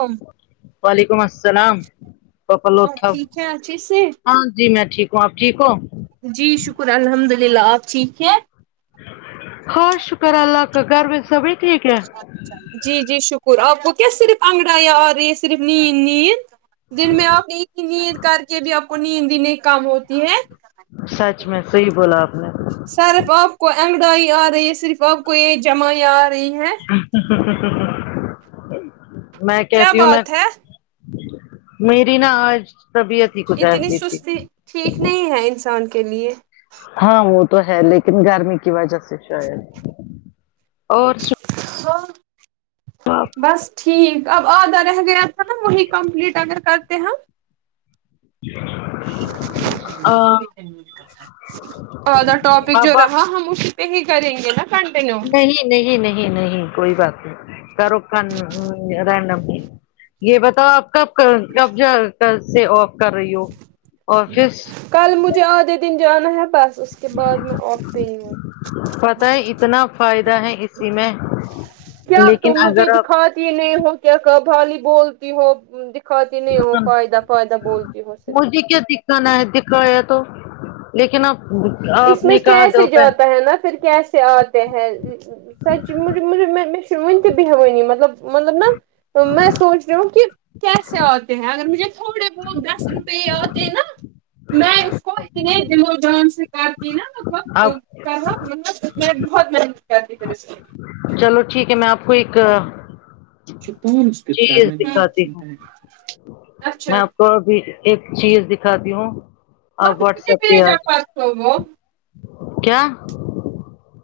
آپ وعلیکم السلام ٹھیک ہیں اچھے سے ہاں جی میں ٹھیک آپ ٹھیک ہو جی شکر الحمد للہ آپ ٹھیک ہیں خص شکر اللہ کا گھر میں سبھی ٹھیک ہے جی جی شکر آپ کو کیا صرف انگڑا یا آ رہی ہے صرف نیند نیند دن میں آپ ایک کی نیند کر کے بھی آپ کو نیند دینے کے کام ہوتی ہے سچ میں صحیح بولا آپ نے صرف آپ کو انگڈائی آ رہی ہے صرف آپ کو یہ جمائ آ رہی ہے میں کیا کہتی ہوں میں بات ہے میری نا آج طبیعت ہی کچھ اتنی ایسی تھی سستی ٹھیک نہیں ہے انسان کے لیے ہاں وہ تو ہے لیکن گرمی کی وجہ سے شاید اور بس ٹھیک اب آدھا مم وہی کمپلیٹ اگر کرتے ہیں ہم جی اوردا ٹاپک جو اب آپ رہا ہم اس ہی کریں گے نا کنٹینیو نہیں نہیں نہیں نہیں کوئی بات نہیں شاہ رخ خان رڈم یہ بتاؤ آپ کاب کبضہ سے آف کر رہی ہو اور پھر کل مجھے آدھے دن جانا ہے بس اس کے بعد میں آف پہ ہی ہوں پتا ہے اتنا فائدہ ہے اسی میں لیکن تم مجھے اگر آپ دکھاتی نہیں ہو کیا کہ بالی بولتی ہو کھاتی نہیں ہو فائدہ فائدہ بولتی ہو صرف [inaudible] دکھایا تو لیکن اپ بول اس میں کیسے جاتا ہے نا پھر کیسے آ میں سچ مجھے مجھے میں نے بہوانی مطلب مطلب نا میں سوچ رہی ہوں کہ کی آتے ہیں اگر مجھے تھوڑے بہت میں اس کو اتنے دل و جان سے کرتی نا آپ مطلب بہت محنت کرتی پھر اس چلو ٹھیک ہے میں آپ کو ایک چیز دکھاتی ہوں اچھا میں آپ کو ابھی ایک چیز دکھاتی ہوں اور آپ نے واٹس مجھے ایپ پہ بھیجا آجاؤ پرسوں وہ کیا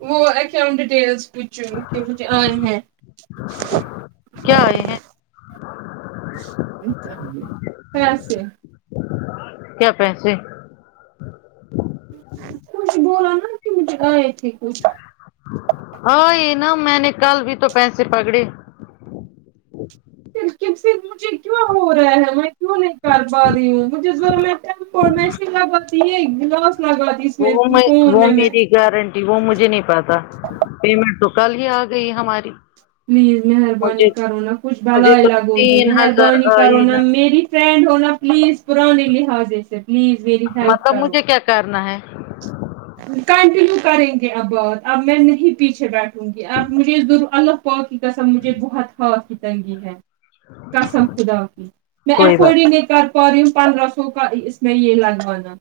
وہ اکاؤنٹ ڈیٹیلز مجھے ائے ہیں کیا آئے ہیں پیسے کیا پیسے کچھ بولا نا کہ مجھ آئے تھی کچھ یہ نا میں نے کل بھی تو پیسے پکڑے مجھے کیا ہو رہا ہے کیوں نہیں کر پا رہی ہوں مجھے [inaudible] لگاتی ہے ایک گلاس لگاتی اس وہ میں فون وہ میں میری گارنٹی وہ مجھے نہیں پتہ پیمنٹ تو کل ہی آ گئی ہماری پلیز مہربانی مجھے کرو نا کچھ مجھے بھلائی تو لگو گی تین ہزار مہربانی کرو نا میری فٹرینڈ ہونا پلیز پرانانیے لحاظی سے پلیز میری ہیلپ مطلب کرو مجھے کیا کرنا ہے کنٹینیو کریں گے اب بات اب میں نہیں پیچھے بیٹھوں گی اب مجھے ضرور اللہ پکی کا سب مجھے بہت ہاتھ کی تنگی ہے قسم خدا کی میں کوئی ایفورڈ ہی بات نہیں کر پا رہی ہو پندرہ سو کا اس میں یہ لگوانا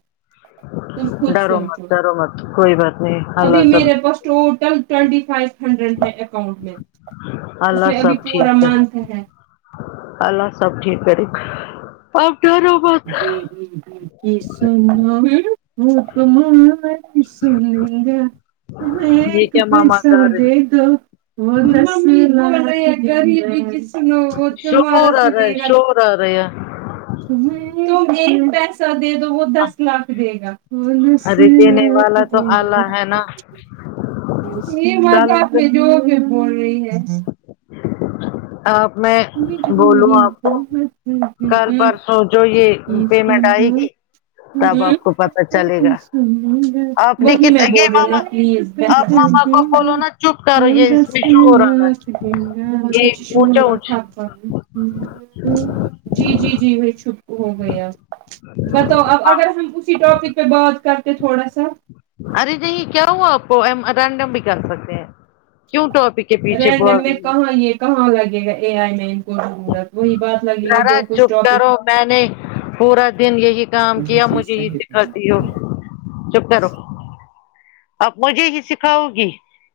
تم خود ڈر مت سوچو ڈر مت کوئی بات نہیں ابھی اللہ سب میرے پاس ٹوٹل ٹوئینٹی فائیو ہنڈریڈ ہے اکاؤنٹ میں اس اللہ میں ابھی سب پورا ٹھیک منتھ ہے اللہ سب ٹھیک کرے گا آپ ڈرو [inaudible] [inaudible] مت تم یہ ایک کیا ماما پیسہ کر دے رہے دو شور آ رہا [inaudible] [inaudible] تم ایک پیسہ دے دو وہ دس لاکھ دے گا ارے دینے والا تو اللہ ہے نا یہ کل مازاک میں جوک میں بول رہی ہے آپ میں بولوں مجبوری آپ کو کل پرسو‌ جو یہ [inaudible] پیمنٹ آئے گی تب آپ کو پتا چلے گا آپ نے وہی کت میں یہ بول رہا ہوں نا ماما پلیز آپ ماما کو بولو نا چپ کرو یہ اس میں شور آ رہا [inaudible] ہے یہ اونچا [inaudible] اونچ جی جی جی میں ہو گیا بتاؤ اب اگر ہم اسی ٹاپک پہ بات کرتے تھوڑا سا ارے جی کیا ہو آپ رینڈم بھی کر سکتے ہیں کیوں ٹاپک کے پیچھے رینڈم بھاگ میں رہی کہاں یہ کہاں لگے گا اے آئی میں ان کو ضرورت وہی بات لگے گی ذرا جو کچھ چپ ٹاپک کرو میں نے پورا دن یہی کام کیا مجھے یہ سکھاتی ہو چپ کرو اب مجھے ہی سکھاؤ گی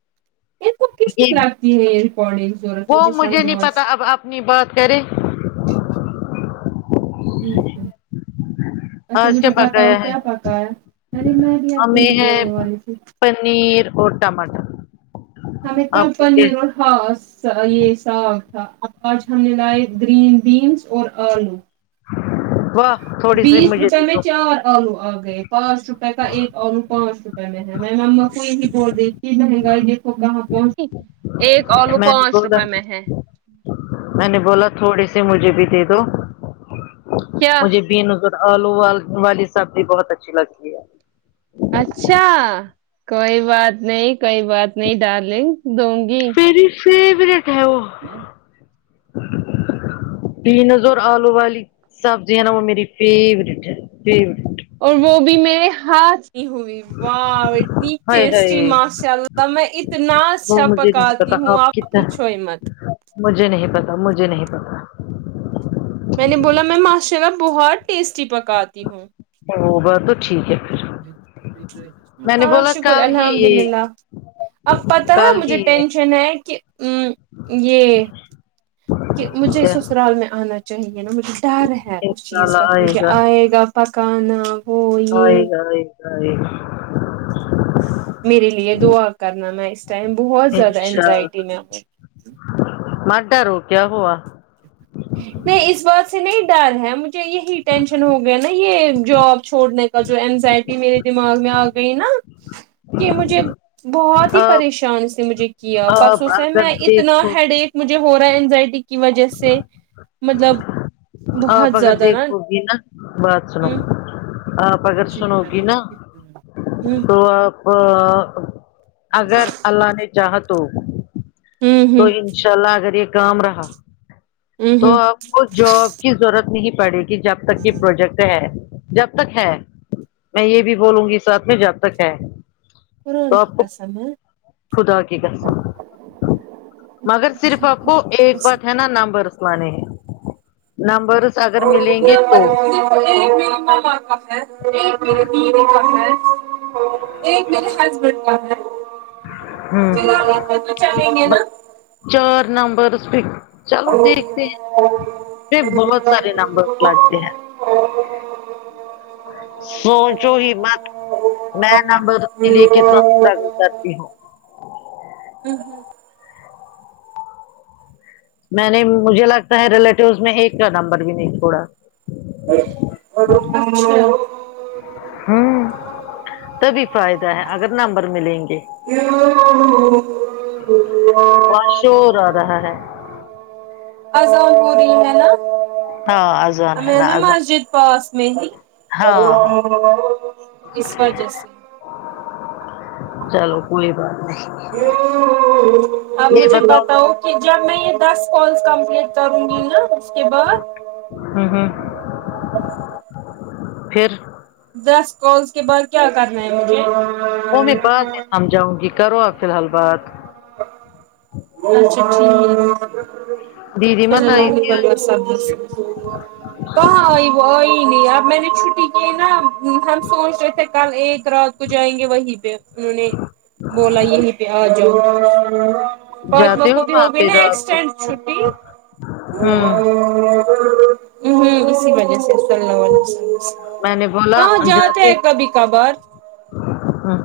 [unintelligible] ریکارڈگ جوور وہ مجھے نہیں سمجو پتا اب اپنی بات کریں [unintelligible] [unintelligible] اچھا کیا مجھے بتاؤ پکایا ہے کیا پکایا ارے میں بھی آپ کو یہ ہمیں ہے بولنے والی تھی پنیر اور ٹماٹر [unintelligible] آپ کو کیا یہ ساگ تھا آج ہم نے لائے گرین بینس اور آلو واہ تھوڑی سی بیس مجھے روپے دے میں دو چار آلو آ گئے پانچ روپئے کا ایک آلو پانچ روپئے میں ہے میم اما کوئی نہیں بول رہی مہنگائی دیکھو کہاں پہنچی ایک آلو میں نے پانچ بولا روپے میں ہے میں نے بولا تھوڑے سے مجھے بھی دے دو کیا مجھے بھی ن آو والی سب بھی بہت اچھی لگتی ہے اچھا کوئی بات نہیں کوئی بات نہیں ڈارلنگ دوں گی میری فیورٹ ہے وہ [unintelligible] پینز اور آلو والی سبزی ہے نا وہ میری فیوریٹ ہے فیوریٹ اور وہ بھی میرے ہاتھ کی ہوئی واہ اتنی ہائے ہائے ٹیسٹی ماشاء اللہ میں اتنا وہ اچھا مجھے نہیں پکاتی پتا ہوں آپ کتنا پوچھو مت مجھے نہیں پتا مجھے نہیں پتا میں نے بولا میں ماشاءر بہت ٹیسٹی پکاتی ہوں وہ بس تو ٹھیک ہے پھر [unintelligible] میں نے ہاں بولا شکر کل ہی الحمد للہ یہ اب پتہ ہے کل مجھے ہی یہ ٹینشن [unintelligible] کہ مجھے کیا سسرال میں آنا چاہیے نا مجھے ڈر ہے اس انشاء چیز کا اللہ مجھے آئے گا پکان ہاں یہ گ یہ میرے لیے دعا کرنا میں اس ٹائم بہت زیادہ انینزائٹی میں ہوں مر ڈ رو کیا ہوا نہیں اس بات سے نہیں ڈر ہے مجھے یہی ٹینشن ہو گیا نا یہ جاب چھوڑنے کا جو اینزائٹی میرے دماغ میں آ گئی نا کہ مجھے بہت ہی آپ پریشان سے مجھے کیا آپ پرسوں سے ہے اگر میں اتنا دیکھو ہیڈ مجھے ہو رہا ہے اینزائٹی کی وجہ سے مطلب بہت آاںپگر زیادہ نا دیکھو گی نا بات سناو ہ آپ اگر سنو گی نا ہ تو آپ اگر اللہ نے چاہا تو ہ تو ہ ان ان شاء اللہ اگر یہ کام رہا ہ تو ہ آپ کو جاب کی ضرورت نہیں پڑے گی جب تک یہ پروجیکٹ ہے جب تک ہے میں یہ بھی بولوں گی اس ساتھ میں جب تک ہے تو قرآن آپ کی کو قسم ہے خدا کی کر مگر صرف آپ کو ایک بات ہے نا نامبرسمے ہے [unintelligible] [unintelligible] گے تو [unintelligible] ایک میرے ہسبینڈ کا ہے ہ فی الحال اتنے تو چلیں گے نا چار نمبر چلو دیکھتے ہیں پ بہت سارے نمبرس لگتے ہیں سوچو ہی بت میں نمبر کے لیے کتنا اسٹرگل کرتی ہوں [unintelligible] میں نے مجھے لگتا ہے ریلیٹیوس میں ایک کا نمبر بھی نہیں چھوڑا اچھا ہ تبھی فائدہ ہے اگر نمبر ملیں گے وہاں شور آ رہا ہے [unintelligible] اذان ہو رہی ہے نا ہاں اذان ہے ہمیں نا اذان مسجد پاس میں ہی ہاں ہاں ایشور جس چلو کوئی بات نہیں [unintelligible] اپ مجھے بتاؤ کہ جب میں یہ دس کورس کمپلیٹ کروں گی نا اس کے بعد ہ ہوں پھر دس کالس کے بعد کیا کرنا ہے مجھے وہ میں بعد میں سمجھاؤں گی کرو اور فی الحال بات اچھا دیدی ٹھیک مت چل آئی لگ تھی بلی آج س کہاں آئی وہ آئی نہیں اب میں نے چھٹی کی نا ہم سوچ رہے تھے کل ایک رات کو جائیں گے وہیں پہ انہوں نے بولا یہ پہ آج پہچموں جاتے ہو کو بھی وہاں ہوگی پہ نا رات کو ایکسٹینڈ چھٹی ہ ہوں ہ اسی وجہ سے ص اللہ عل میں نے بولا ہاں جاتے ہیں کبھی کبھار ہاں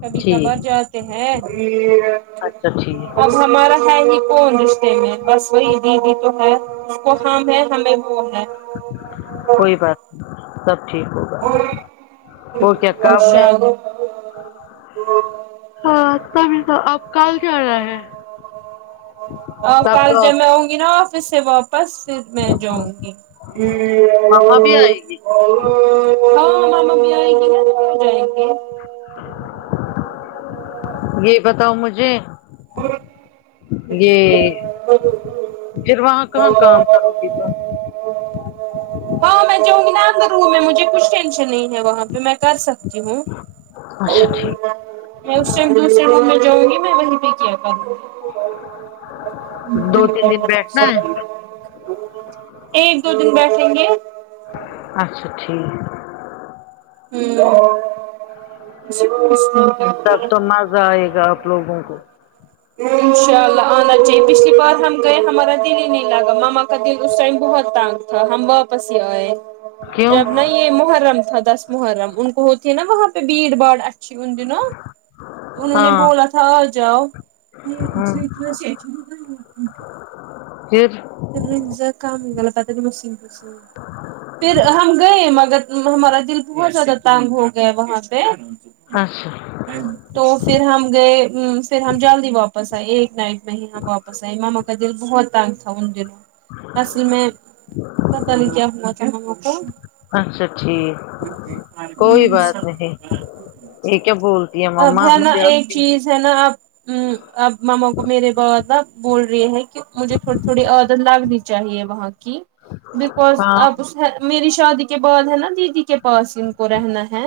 کبھی کبھار جاتے ہیں اچھا اب ٹھیک ہمارا ہے ہی کون بس وہی دیدی تو ہے اس کو ہم ہے ہمیں وہ ہے کوئی بات سب ٹھیک ہوگا اور کیا کام ہے انشاء اللہ [unintelligible] ہاں ت م تو آپ کل سے آ رہ ہے اور تب کل ج تو میں آؤں گی نا آفس سے وپ بس پھر میں جاؤں گی مما بھی آئے گی ہاں ہم امی آئیں گی جائیں گے یہ بتاؤ مجھے یہ پھر وہاں کہاں کام کرو گی تم ہاں میں جؤ گ نہ کروں میں مجھ کچ ٹینشن نہیں وہاں پہ میں کر سکتی ہوں اچھا ٹھیک میں اس ٹائم دوسرے روم میں جؤں گی میں وہیں پہ کیا کروں گی دو تین دن بیٹھنا ہے [unintelligible] ایک دو دن بیٹھیں گے اچھا ٹھیک [unintelligible] تب تو مزہ آئے گا آپ لوگوں کو انشاء اللہ آنا چاہیے پچھلی بار ہم گئے ہمارا دل ہی نہیں لگا ماما کا دل اس ٹائم بہت تنگ ہم ہمبا واپسیائے کیوں جب نا یہ محرم تھا دس محرم ان کو ہوتی ہے نا وہاں پہ بھیڑ باڑ ان دنوں تو انہوں نے ہاں بولا تھا آ جاؤ ہوں [inaudible] پھر من جا کا مگا پتا کہ مسین پس پھر ہم گئے مگر ہمارا دل بہت زیادہ تانگ ہو گیا وہاں پہ اچھا تو پھر ہم گئے پھر ہم جلدی واپس آئے ایک نائٹ نہیں ہم واپس آئے ماما کا دل بہت تاگ تھا ان دنوں اصل میں پتہ نہیں کیا ہونا چاہوںوں کو اچھا ٹھیک کوئی ت س بات نہیں یہ کیا [unintelligible] بولتی ہے مما ہے نا مجھے آپ ایک کی چیز ہے نا آپ آپ ماما کو میرے ب بول رہے ہیں کہ مجھے تھڑی تھوڑی عدن لگنی چاہیے وہاں کی بکز ہاں آپ میری شادی کے بعد ہے نا دیدی کے پاس ان کو رہنا ہے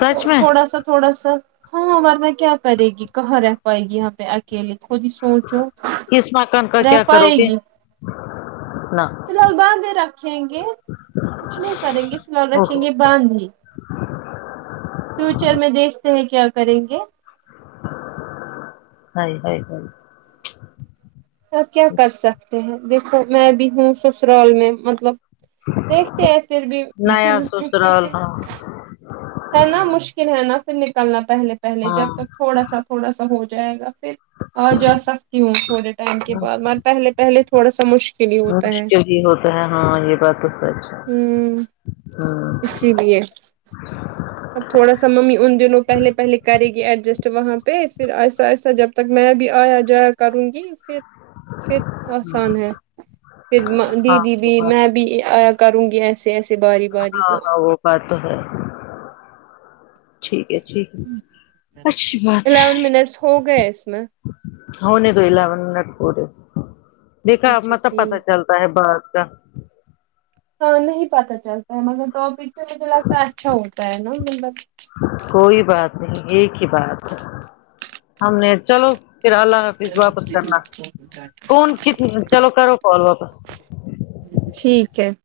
سچ میں تھوڑا سا تھوڑا سا ہاں ورنہ کیا کرے گی کہاں رہ پائے گی یہاں پہ اکیل خود ہی سوچو کس مکان کا رہ کیا کرو پائے گے گی نہ فی الحال باندھی رکھیں گے کچھ نہیں کریں گے فی الحال او رکھیں ہو گے ہو باندھی فیوچر میں دیکھتے ہیں کیا کریں گے ہاں آپ کیا کر سکتے ہیں دیکھو میں بھی ہوں سسرال میں مطلب دیکھتے ہیں پھر بھی نیا سسرال ہاں ہے نا مشکل ہے نا پھر نکلنا پہلے پہلے ہاں جب تک تھوڑا سا تھوڑا سا ہو جائے گا پھر آ جا سکتی ہوں تھوڑے ٹائم کے ہاں، بعد م پہلے پہلے تھوڑا سا مشکل ہی ہوتا ہے مشکل ہی ہوتا ہے ہاں یہ بات تو سچ ہے ہوں ہمم اسی لیے اب تھوڑا سا ممی ان دنوں پہلے پہلے کرے گی ایڈجسٹ وہاں پہ پھر آہستہ آہستہ جب تک میں بھی آیا جایا کروں گی پھر پھر آسان ہے پھر ہاں دیدی وہ بھی بات میں تو، بھی آ کروں گی ایسے ایسے باری باری ہاں تو ہاں وہ بات ہے ٹھیک ہے ٹھیک ہے اچھی بات الیون منٹس ہو ہے گئے اس میں ہونے تو الیون منٹ پورے دیکھا اچھا ملب پتا ٹھیک چلتا ہے بر کا ہاں نہیں پت چلتا ہے مگر ٹاپک سے مجھے لگتا ہے اچھا ہوتا ہے نا مطلب کوئی بات نہیں ایک ہی بات ہے ہم نے چلو پھر اللہ حاف واپس کرنا کوون کت چلو کرو کال واپس ٹھیک ہے